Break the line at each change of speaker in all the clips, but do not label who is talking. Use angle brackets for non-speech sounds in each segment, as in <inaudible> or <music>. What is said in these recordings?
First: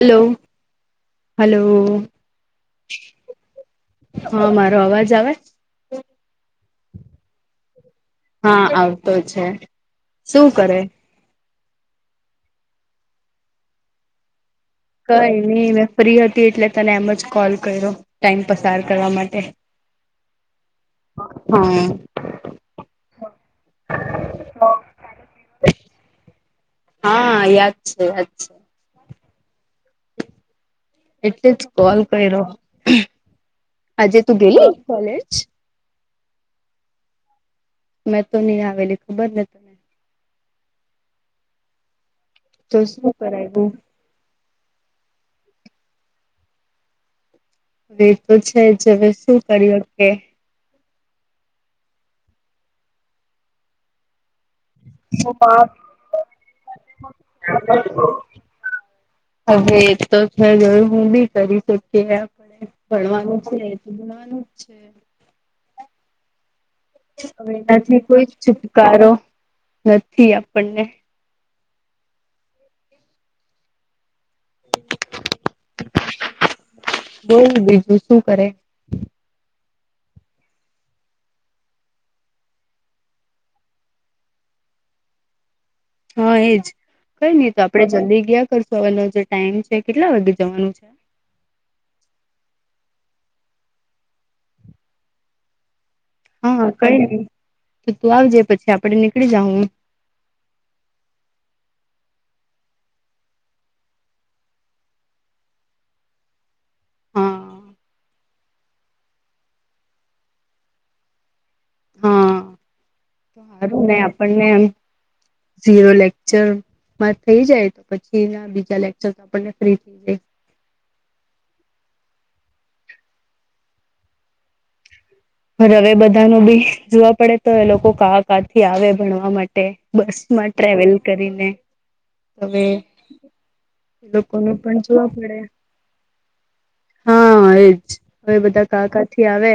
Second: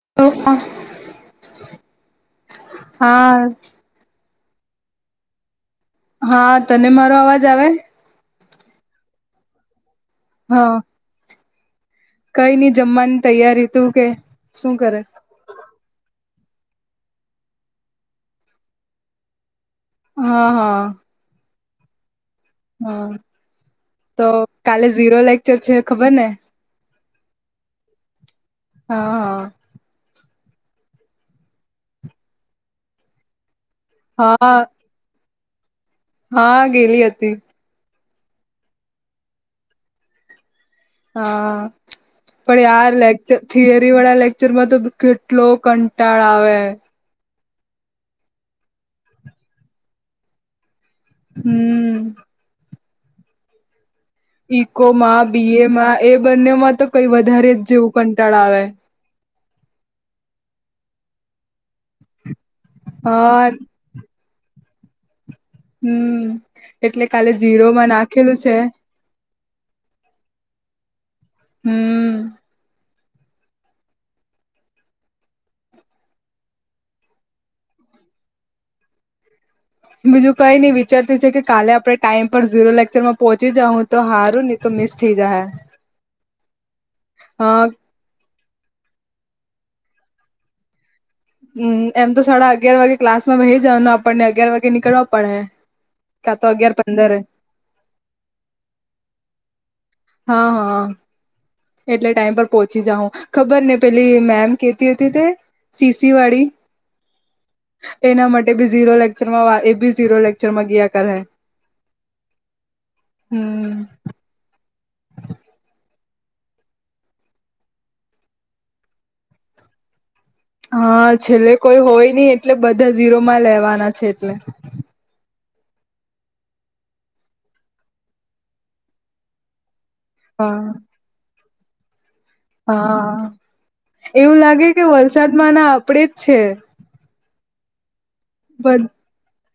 Hello
હા
hello! હા મારો અવાજ આવે?
હા તને મારો અવાજ આવે?
હા આવતો છે શું
હા
કરે?
કઈ નઈ જમવાની તૈયારી તું કે શું કરે?
ક એની મેં ફ્રી હતી એટલે તને એમ જ કોલ કર્યો ટાઈમ પસાર કરવા માટે,
હા હા
હા
હા તો કાલે ઝીરો લેક્ચર છે ખબર ને?
હા યાદ છે યાદ છે.
હા હા
એટલે જ કોલ કર્યો આજે તું
હા
ગેલી? કોલેજ
હા ગેલી હતી.
મેં તો નહીં આવેલી ખબર ને તને
હા પણ
તો
આાર
શું
લેક્ચર
કરાવ્યું
થિયરી વાળા લેકચ ચરમાં તો કેટલો કંટાળ આવે,
હવે તો છે જ હવે શું કર્યું કે?
હમ ઈકોમાં બી એમાં એ બંને માં તો કઈ વધારે જ જેવું કંટાળ આવે.
હવે એ તો છે જોયું હું બી કરી શકીએ આપણે ભણવાનું
હા
છે. ગણાનું જ છે <unintelligible>
હમ એટલે કાલે
હવે
જીરોમાં
એનાથી કોઈ
નાખેલું છે
છુટકારો નથી આપણને,
હમ
બઉ બીજું શું કરે?
બીજુ કઈ નઈ વિચારતી છે કે કાલે આપડણે ટાઈમ પર ઝીરો લેક્ચર માં પોહોચી જાઉ હું તો હારું ને, તો મિસ થઈ જાય હે
<inaudible> હા એજ કઈ
અ
નહી તો આપડે જલ્દી ગયા કરશું હવેનો જે ટાઈમ છે કેટલા વાગે જવાનું છે.
હમ એમ તો સાડા અગિયાર વાગે ક્લાસમાં વહી જવાનું આપણને અગિયાર વાગે નીકળવા પડે. કા તો
હા
અગિયાર
કઈ નહી
પંદરે
તો તું આવજે પછી આપડે નીકળી જાહુ
હા હા એટલે ટાઈમ પર પહોંચી જાઉં ખબર ને પેલી મેમ કેતી હતી તે? સીસીવાડી
હા
એના માટે બી ઝીરો લેક્ચરમાં એ બી ઝીરો લેક્ચરમાં ગયા કરે.
હા
હમ
સારું ને આપણને ઝીરો લેકચર- માર થઈ જાય તો પછી ના બીજા લેક્ચર આપણને ફ્રી થઈ જાય.
હા છેલ્લે કોઈ હોય નહી એટલે બધા ઝીરો માં લેવાના છે એટલે!
હવે બધા ન બી જોવા પડે તો એ લોકો કા કાથી આવે ભણવા માટે, બસ માં
હા
ટ્રાવેલ કરીને, હવે
હા
એ
એવું
લોકોનું
લાગે
પણ
કે
જોવા પડે
વલસાડમાં ના આપડે જ છે.
હા એજ હવે બધા કા
બધ
કા થી આવે?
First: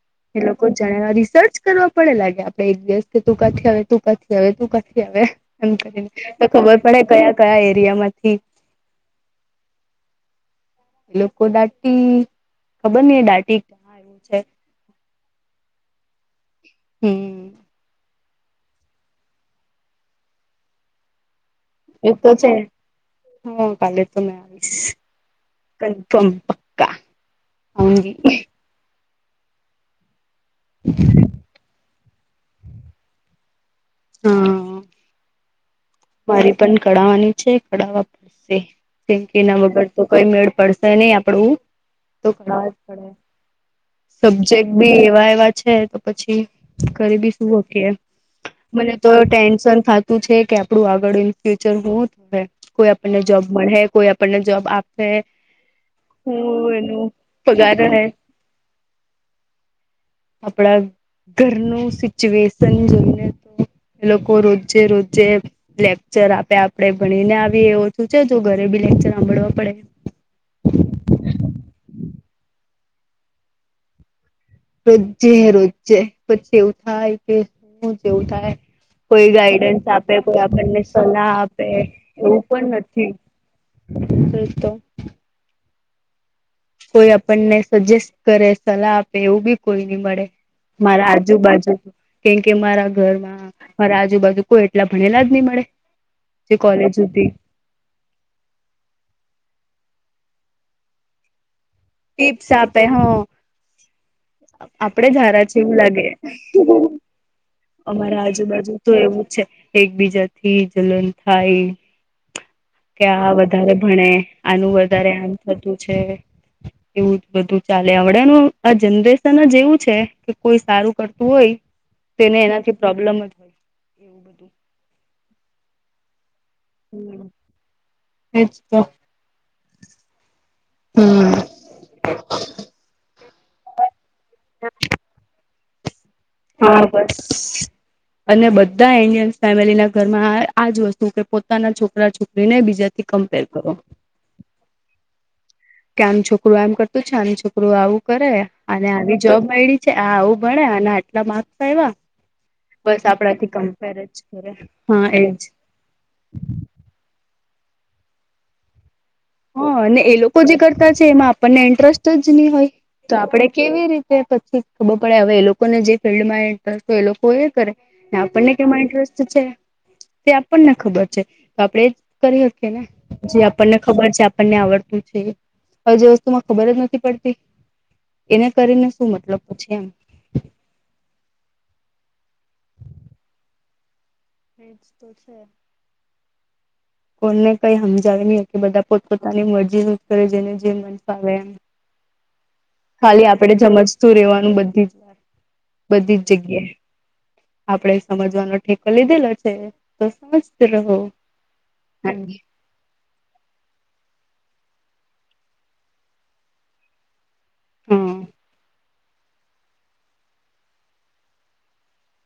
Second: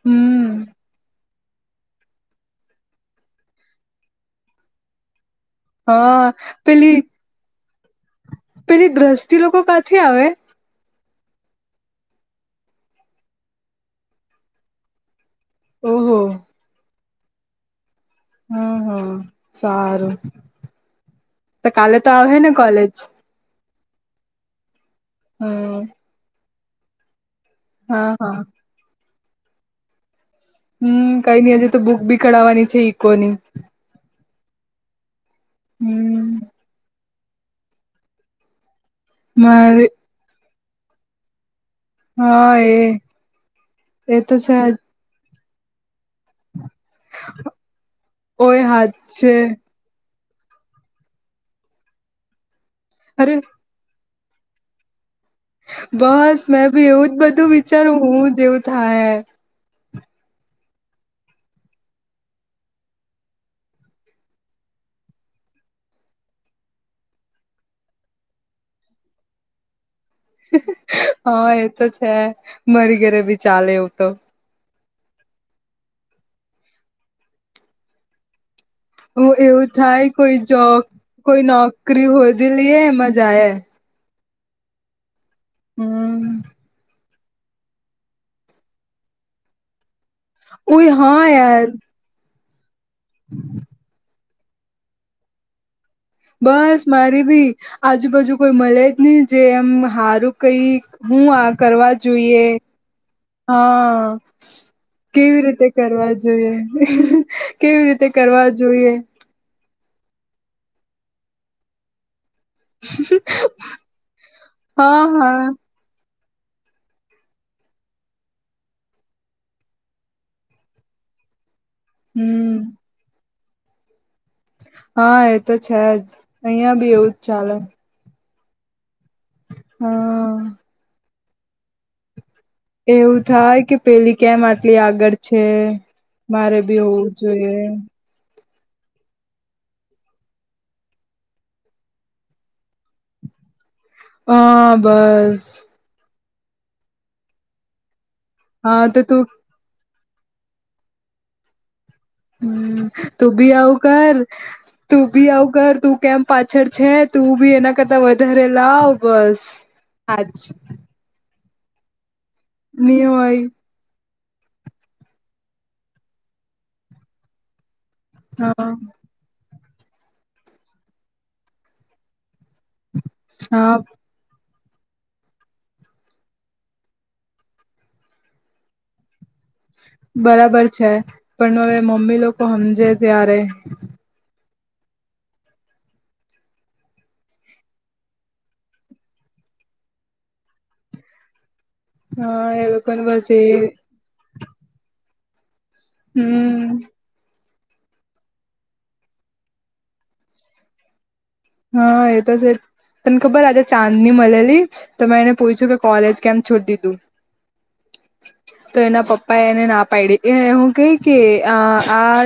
હમ
એ લોકો જાણે રિસર્ચ કરવા પડે લાગે આપડે એક દિવસ કે તું કાથી આવે તું કાથી આવે તું કાથી આવે? એમ
હા
કરીને તો ખબર
પેલી
પડે કયા કયા એરિયા માંથી
પેલી ગ્રસ્તી લોકો કાંથી આવે
એ લોકો દાટી, ખબર ન એ દાટી હા, એવું છે.
ઓહ
હમ
હમ હમ સારું તો કાલે તો આવે ને કોલેજ
હ કાલે, તો મે આવીશ
હમ
કન્ફર્મ પક્કા
હા-હા
આઉંગી
હમ કઈ નઈ હજે તો બુક બી ખઢાવવાની છે, ઇકોની
હા મારે
હમ
પણ કઢાવવાની છે, કઢાવવા પડશેંકી ના
મારે
વગર તો કોઈ મેળ પડશે નહી, આપડુ તો ખ
હા એ
પડે
એ તો છે
સબ્જેક્ટ
જ.
બી એવા એવા છે, તો પછી કરીબી શું હકી
ઓય
મને
હાથ
તો
છે
ટેન્શન થતું છે, કે આપું આગળ ઈન ફ્યુચર હુ, કોઈ આપણને
અરે
જોબ મળે કોઈ આપણને જોબ આપે
બસ મેં
હું
બી
એનું
એવું જ બધું
પગાર
વિચારું
રહે
હુ, જેવું થાય
આપણા ઘરનું સિચ્યુએશન જોઈને, તો એ લોકો રોજે રોજે લેકચર આપે આપડે ભણીને આવીએ એવો શું છે, જો ઘરે બી લેક્ચર સાંભળવા પડે
હા એ તો છે, મારી ઘરે ભી ચાલે એવું તો
રોજે રોજે પછી એવું થાય કે શું એવું થાય. કોઈ
હું એવું
ગાઈડન્સ
થાય
આપે કોઈ આપણને
જોબ
સલાહ
કોઈ
આપે
નોકરી
એવું
હોધી
પણ
લઈએ
નથી.
એમાં જાય
શ તો
હમ
કોઈ આપણને સજેસ્ટ કરે સલાહ આપે એવું બી કોઈ નની મળે
ઓય
મારા
હા યાર
આજુબાજુ કેમ કે મારા ઘરમાં મારા આજુબાજુ કોઈ એટલા ભણેલા જ નહી, મળે જે
બસ
કોલેજ
મારી
સુધી
ભી આજુબાજુ કોઈ મળે જ નહી જે એમ સારું કઈ હુ, આ કરવા જોઈએ
ટીપ્સ આપે હ
હા
આપડે જ
કેવી
હારા છે
રીતે
એવું લાગે
કરવા જોઈએ કેવી રીતે
અમારા
કરવા
આજુબાજુ તો
જોઈએ
એવું જ છે. એકબીજા થી જલન થાય. કે આ વધારે ભણે આનું
હા
વધારે આમ
હા
થતું છે. એવું જ બધું ચાલે આવડનું આ જનરેશન જ એવું છે, કે કોઈ સારું કરતું હોય તોને
હમ
એનાથી પ્રોબ્લેમ જ હોય એવું બધુ
હા, એ તો છે, જ અહિયાં બી એવું જ ચાલે
એ જ તો
હા
હમ
એવું થાય કે પેલી કેમ આટલી આગળ છે. મારે
હા
ભી હોવું
બસ
જોઈએ.
અને બધા એન્ડિય ફેમિલી ના ઘરમાં આજ વસ્તુ કે પોતાના છોકરા, છોરા જો બીજા થી કમ્પેર કરો
પા બસ
કે આનું છોકરું એમ કરતું છે, આનું છોકરું આવું કરે
હા
અને
તો
આવી
તું
જોબ મળડી આ આવું ભણ્યા અને આટલા માર્ક્સ આવ્યા
હમ
બસ
તું
આપણાથી
બી આવું
કમ્પેર જ
કર
કરે
તું
હા
બી
એજ
આવું કર તું કેમ પાછળ છે. તું બી એના કરતા વધારે લાવ બસ
હા અને એ
આજ
લોકો જે કરતા છે એમાં આપણને ઇન્ટરેસ્ટ જ નહી હોય
ની
તો આપડે
હોય
કેવી રીતે. કે પછી ખબર પડે હવે એ લોકોને જે ફિલ્ડ માં ઇન્ટરેસ્ટ હોય એ લોકો એ કરે. આપણને
હા
કેમાં ઇન્ટરેસ્ટ છે તે આપણને ખબર છે તો આપણે. કરી શ ને જે આપણને.
હા
ખબર છે આપણને આવડતું છે હવે જે વસ્તુ માં ખબર જ નથી પડતી. એને કરીને શું મતલબ પૂછે એમ.
બરાબર છે પણ હવે મમ્મી લોકો સમજે ત્યારે.
એ જ તોશે. કોને કઈ સમજાવે નહી કે બધા પોતપોતાની મરજી કરે જેને જે મન આવેે એ.
હા એ. લોકોને
ખાલી
બસ એ
આપણેે સમજતું રહેેવાનું બધી જ વા બધી જ જગ્યાએ.
હમ
આપડે સમજવાનો ઠેકો લીધેલો છે તો સમજ રહો.
હા એ
એમ
તો જ. તમને ખબર આજે ચાંદની મળેલી તો મેં એને પૂછું કે કોલેજ કેમ છોડી દીધું.
હા
તો એના પપ્પા. પ એને ના પાડી એ હું કહી કે આ આ.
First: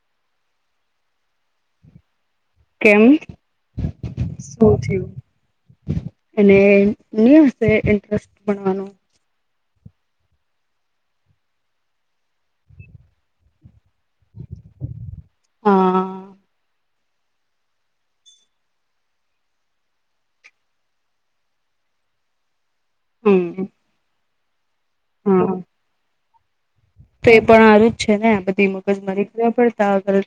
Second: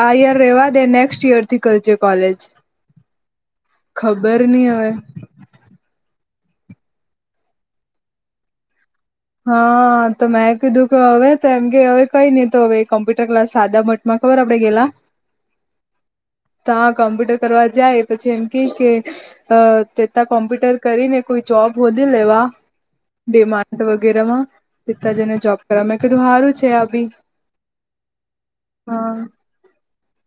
આ ઈયર રેવા દે નેક્સ્ટ ઈયર થી કરજે કોલેજ.
કેમ
ખબર નહી
શું
હવે
થું. અને હ ઇન્ટસ્ટણવાનું.
હા તો મેં કીધું કે હવે તો એમ કે હવે કઈ નહી તો હવે કોમ્પ્યુટર ક્લાસ સાદા માટે. મ કબર આપડે ગેલા.
<inaudible> હા
તો કોમ્પ્યુટર કરવા જાય પછી એમ કે કે. અ તેતા કોમ્પ્યુટર કરીને કોઈ જોબ વધી લેવા.
હમ
ડિમાડ વગેરેમાં પતાજને
હા
જોબ કર મે કીધું સારું છે આ બી.
તો એ પણ આરું જ છે ને બધી મગજ
હા
મારી પડતા આગળ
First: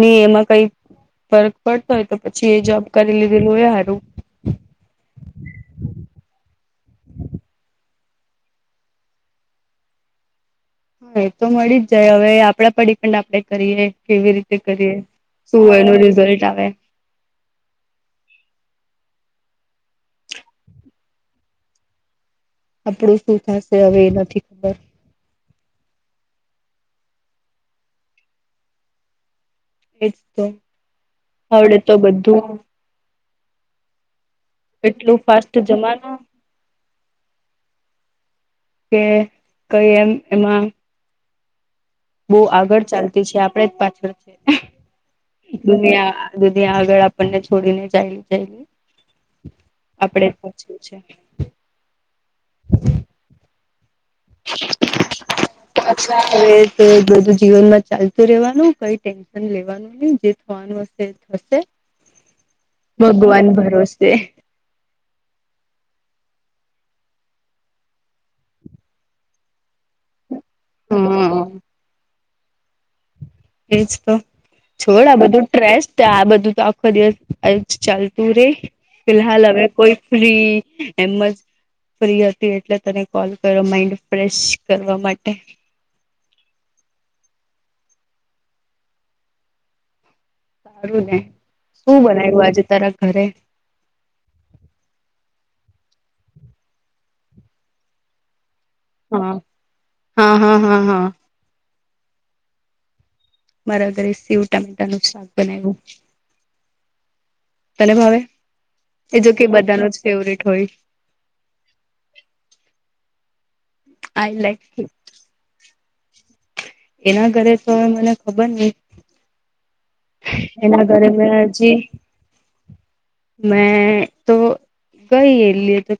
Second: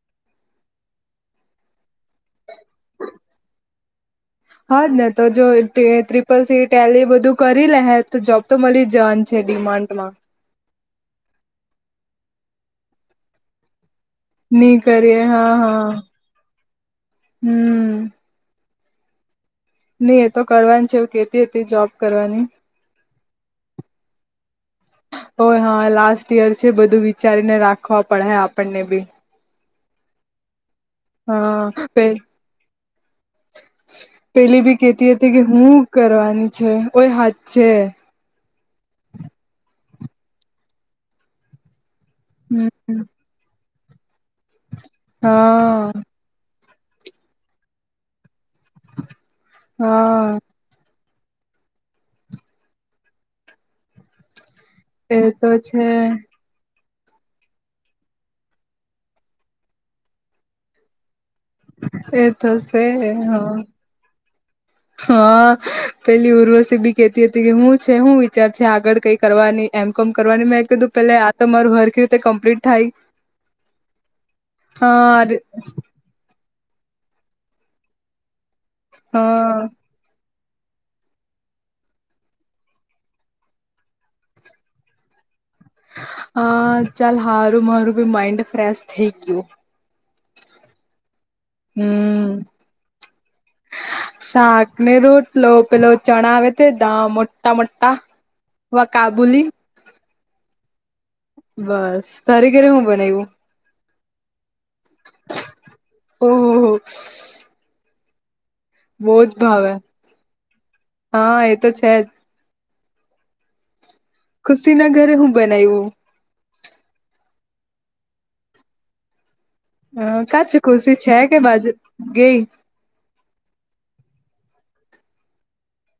ની એમાં કઈ. ફરક પડતો હોય તો પછી એ જોબ કરી લીધેલું હોય સારું.
હાજ ને તો જો ટ્રિપલ સી ટેન એ બધું કરી લે હે તો જોબ તો મળી જ!?. જે ડિમાન્ડમાં.
હા એ તો મળી જ જાય હવે આપણા પર ડિપેન્ડ આપડે કરીએ. કેવી રીતે
નહી
કરીએ
હા
શુંય
હા
એનો રિઝલ્ટ આવે.
હમ. નહી એ તો કરવાની છે કેતી હતી જોબ કરવાની.
આપડું શું થશે હવે એ નથી ખબર.
ઓ હા લાસ્ટ યર છે બધું વિચારીને રાખવા પડે આપણને બી.
એજ તો
હા
આવડે તો
પે
બધું.
પેલી બી કેતી
એટલું
હતી કે
ફાસ્ટ
હું
જમાનું
કરવાની છે. ઓઈ હાથ છે.
કે કઈ એમ એમાં. બહુ આગળ
હમ
ચાલતી છે આપડે જ પાછળ છે.
હા
ધી આગળ આપણને છોડીને જાયલી જાયલી આપડે
હા
પાછી છે.
એ તો છે
અચા આવે. તો બધું જીવનમાં ચાલતું રહેવાનું કઈ ટેન્શન લેવાનું નહી જે થવાનું હશે થશે.
એ થશે
ભગવાન
હા
ભરોસે.
હા પેલી ઉર્વસીબી કેતી હતી કે હું છે હું વિચાર છે આગળ કઈ કરવાની. એમ કોમ કરવાની મેં કીધું પેલા આ તો
હમ
મારુ હરખી રીતે કમ્પ્લીટ થાય.
એજ તો છોડા
હા
બધું ટ્રેસ. તો આ બધું તો આખો દિવસ ચાલતું રે ફિલહાલ હવે
હા
કોઈ ફ્રી એમ જ ફ્રી હતી એટલે તને કોલ કરો માઈન્ડ ફ્રેશ કરવા માટે
હ ચાલ હારું મારું ભી માઇન્ડ ફ્રેશ થઈ ગયું.
સારું ને શું
હમ
બનાઇવુ આજે તારા ઘરે
શાક ને રોટલો પેલો ચણા આવે તે દા મોટા મોટા વા
હા
કાબુલી
હા હા હા હા
બસ તારે ઘરે હું બનાઈવુ?
મારા ઘરે સીવ ટામેટા નું શાક બનાયવુ
ઓહો
તને ભાવે? એ
બોઉજ
જો કે
ભાવે
બધાનો જ ફેવરેટ હોય
હા એ તો છે જ.
આઈ લાઈક
ખુશી ના ઘરે હું બનાઈવુ?
એના ઘરે તો મને ખબર નહીં.
હ કા છે ખુશી
ઘરે
છે
મેં
કે બાજુ
હજી
ગઈ?
મેં તો ગઈ એલી તો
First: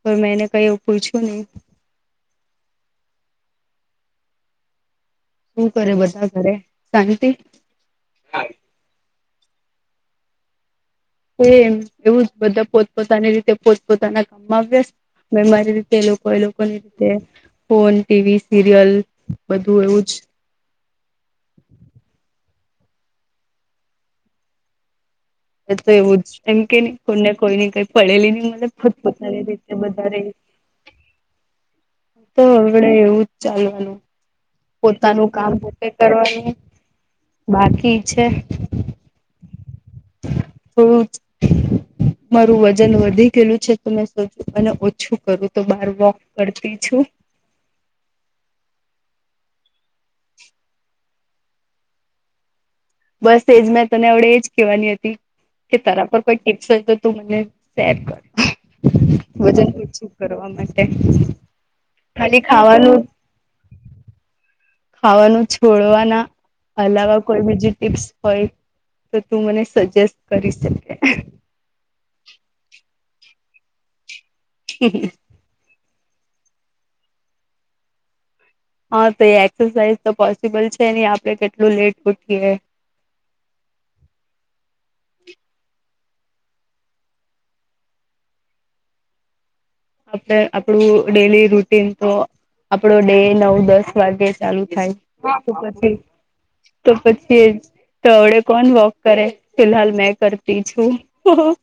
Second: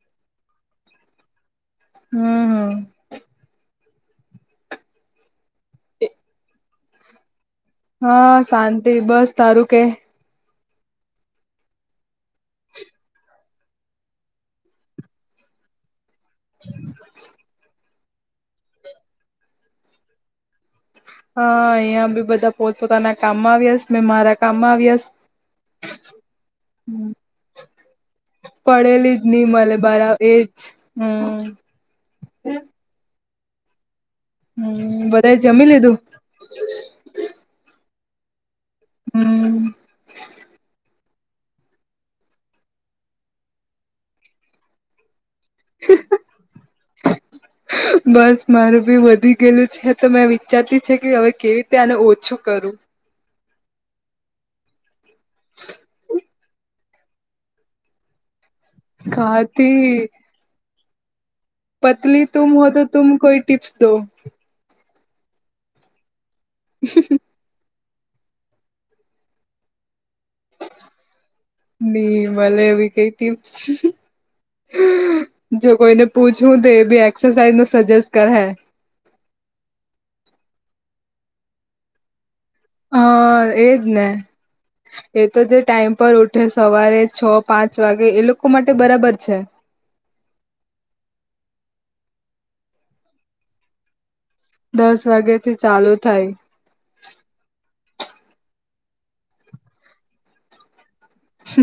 પણ મેંને કઈ એ પૂછ્યું નહી.
હમ્મ હમ્મ.
હુ કરે બધા ઘરે શાંતિ?
હા શાંતિ બસ તારું કે?
એમ એવું જ બધા પોતપોતાની રીતે પોત પોતાના કામમાં વ્યસ્ત મે મારી રીતે લોકો. કો એ લોકોની રીતે ફોન ટીવી સિરિયલ બધું એવું જ.
હા અહંયા બી બધા પોતપોતાના કામમાં આવ્યાસ મે મારા કામમાં આવ્યાસ.
તો એવું જ એમ કે નહી કોને કોઈની કઈ પડેલી નહી
પડેલી
મારી રીતે વધારે.
જ હમ્મ.
તો હવડે એવું જ ચાલવાનું.
હમ
પોતાનું
બધા
કામ
જમી
પોતે
લીધું
કરવાનું બાકી છે.
હમ્મ
<unintelligible> મારું વજન વધી ગયેલું છે તો મે સોચુ મને ઓછું કરું. તો બાર વોક કરતી છું.
બસ મારું બી વધી ગયેલું છે તો મેં વિચારતી છે કે હવે કેવી રીતે આને ઓછું કરું.
બસ એજ મેં તને હવ્ડે એજ કહેવાની હતી. કે તરા પર કોઈ ટીપ્સ હોય તો તું મને શેર કર. વજન
ખાતી
ઓછું કરવા માટે.
પતલી
ખાલી
તુમ હો તો
ખાવાનું
તુમ કોઈ ટિપ્સ દો.
ખાવાનું છોડવાના અલાવા. કોઈ બીજી ટીપ્સ હોય તો તું મને સજેસ્ટ કરી શકે.
ની મલે એવી કઈ ટીપ્સ.
હ હ
જો કોઈને પૂછવું તો એ બી એક્સરસાઇઝ નો સજેસ્ટ કરે.
હા તો એ એક્સરસાઇઝ તો પોસિબલ છે નહી આપડે કેટલું લેટ ઉઠીએ.
હા એજ ને. એ તો જે ટાઈમ પર ઉઠે સવારે છ પાંચ વાગે એ લોકો માટે બરાબર છે.
આપણું ડેલી રૂટીન તો આપડો ડે નવ દસ વાગે. ચાલુ
દસ
થાય
વાગ્યા
તો
થી ચાલુ
પછી
થાય.
તો પછી તોડે કોન વોક કરે ફિલહાલ મેં કરતી છું.
હ હ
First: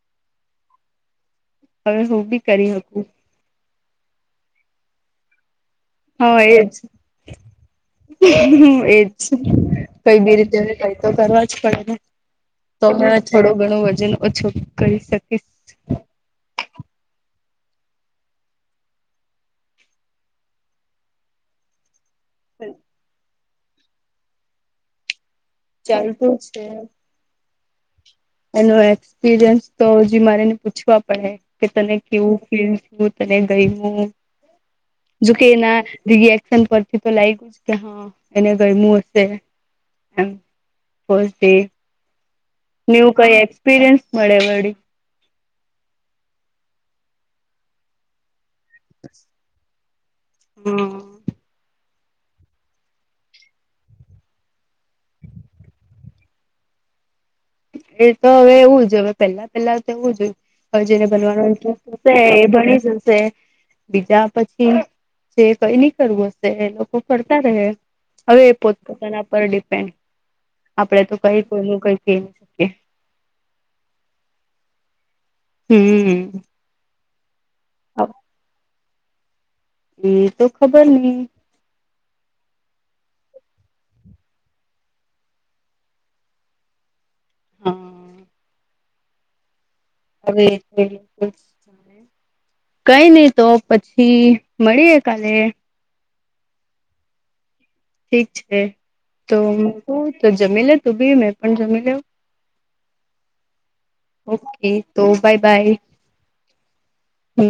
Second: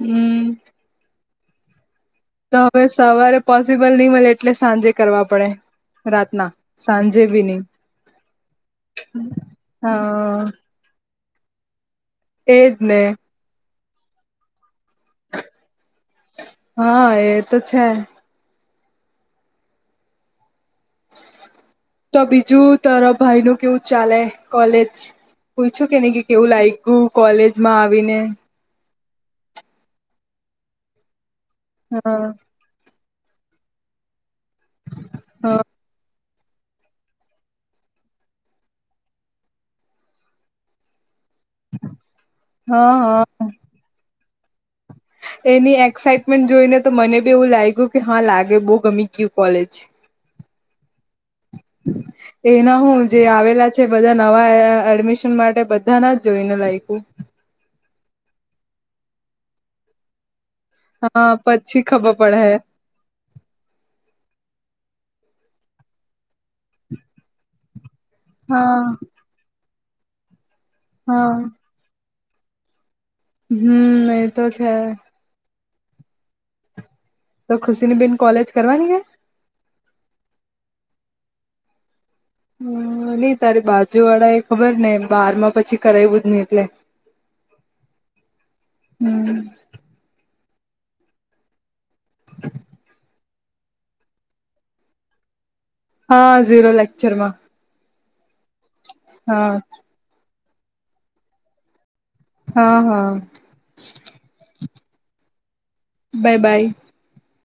હમ.
અવે હું બી.
તો
કરી
હવે
શકું
સવારે પોસિબલ નહી મળે એટલે સાંજે કરવા પડે.
હા
રાતના
એજ
સાંજે બી નઈ.
એજ કઈ બી
હા.
રીતે હવે કઈ તો કરવા જ તો
એજ ને
હવે થોડું ઘણું વજન ઓછું કરી શકીશ
હા એ તો છે. તો બીજું તર ભાઈ ન કેવું ચાલે કોલેજ? પૂછું કે નહી કે
ચાલતું
કેવું
છે
લાયકું કોલેજ માં આવીને.
એનો એક્સપિરિયન્સ તો હ મારેને પૂછવા પડે કે તને
હા.
કેવું ફીડ. હું તને ગઈ હું કે નાીગ શન પરથી તો લાગ ગ્યું કે હા એને ગમું હશે એમ પોઝતે
હા
ન્યવ કઈ
હા
એક્સપિરિયન્સ મળે એ વળી
એની એક્સાાઈટમેન્ટ જોઈને તો મને બી એવું લાગ્યું કે હા લાગે બહુ ગમી ગયું કોલેજ <unintelligible>
હમ
એના હું જે આવેલા છે બધા નવા એડમિશન માટે બધા ના જ જોઈને લાયકું
એ તો હવે એવું જ હવે પેલા પેલા તોવું જોય જેને
હા
બનવાનો
પછી
ઇન્ટરેસ્ટ હશે
ખબર
એ
પડે
ભણી જશે બીજા પછી જે કઈ નઈ કરવું હ લોકો કરતા રહે હવે એ
હા
પોતપતાના પર ડિપેન્ડ આપડે તો
હા
કઈ કોઈ કઈ કે
હમ એતો છે
હમ
તો ખુશી ની બેેન કોલેજ કરવાની કે
એ તો ખબર નઈ
હ નઈ તારે બાજુ વાળા એ ખબર ને બાર માં પછી કરાવવું જ નહી એટલે
હમ
હમ
હવે <unintelligible> કઈ નહી તો પછી મળીએ કાલે
હા ઝીરો લેક્ચરમાં
ઠીક છે
હા
તોકું તો જમી લે તું બી મેં પણ જમી લેવ
હા હા
ઓકે તો બાય બાય
બાય બાાય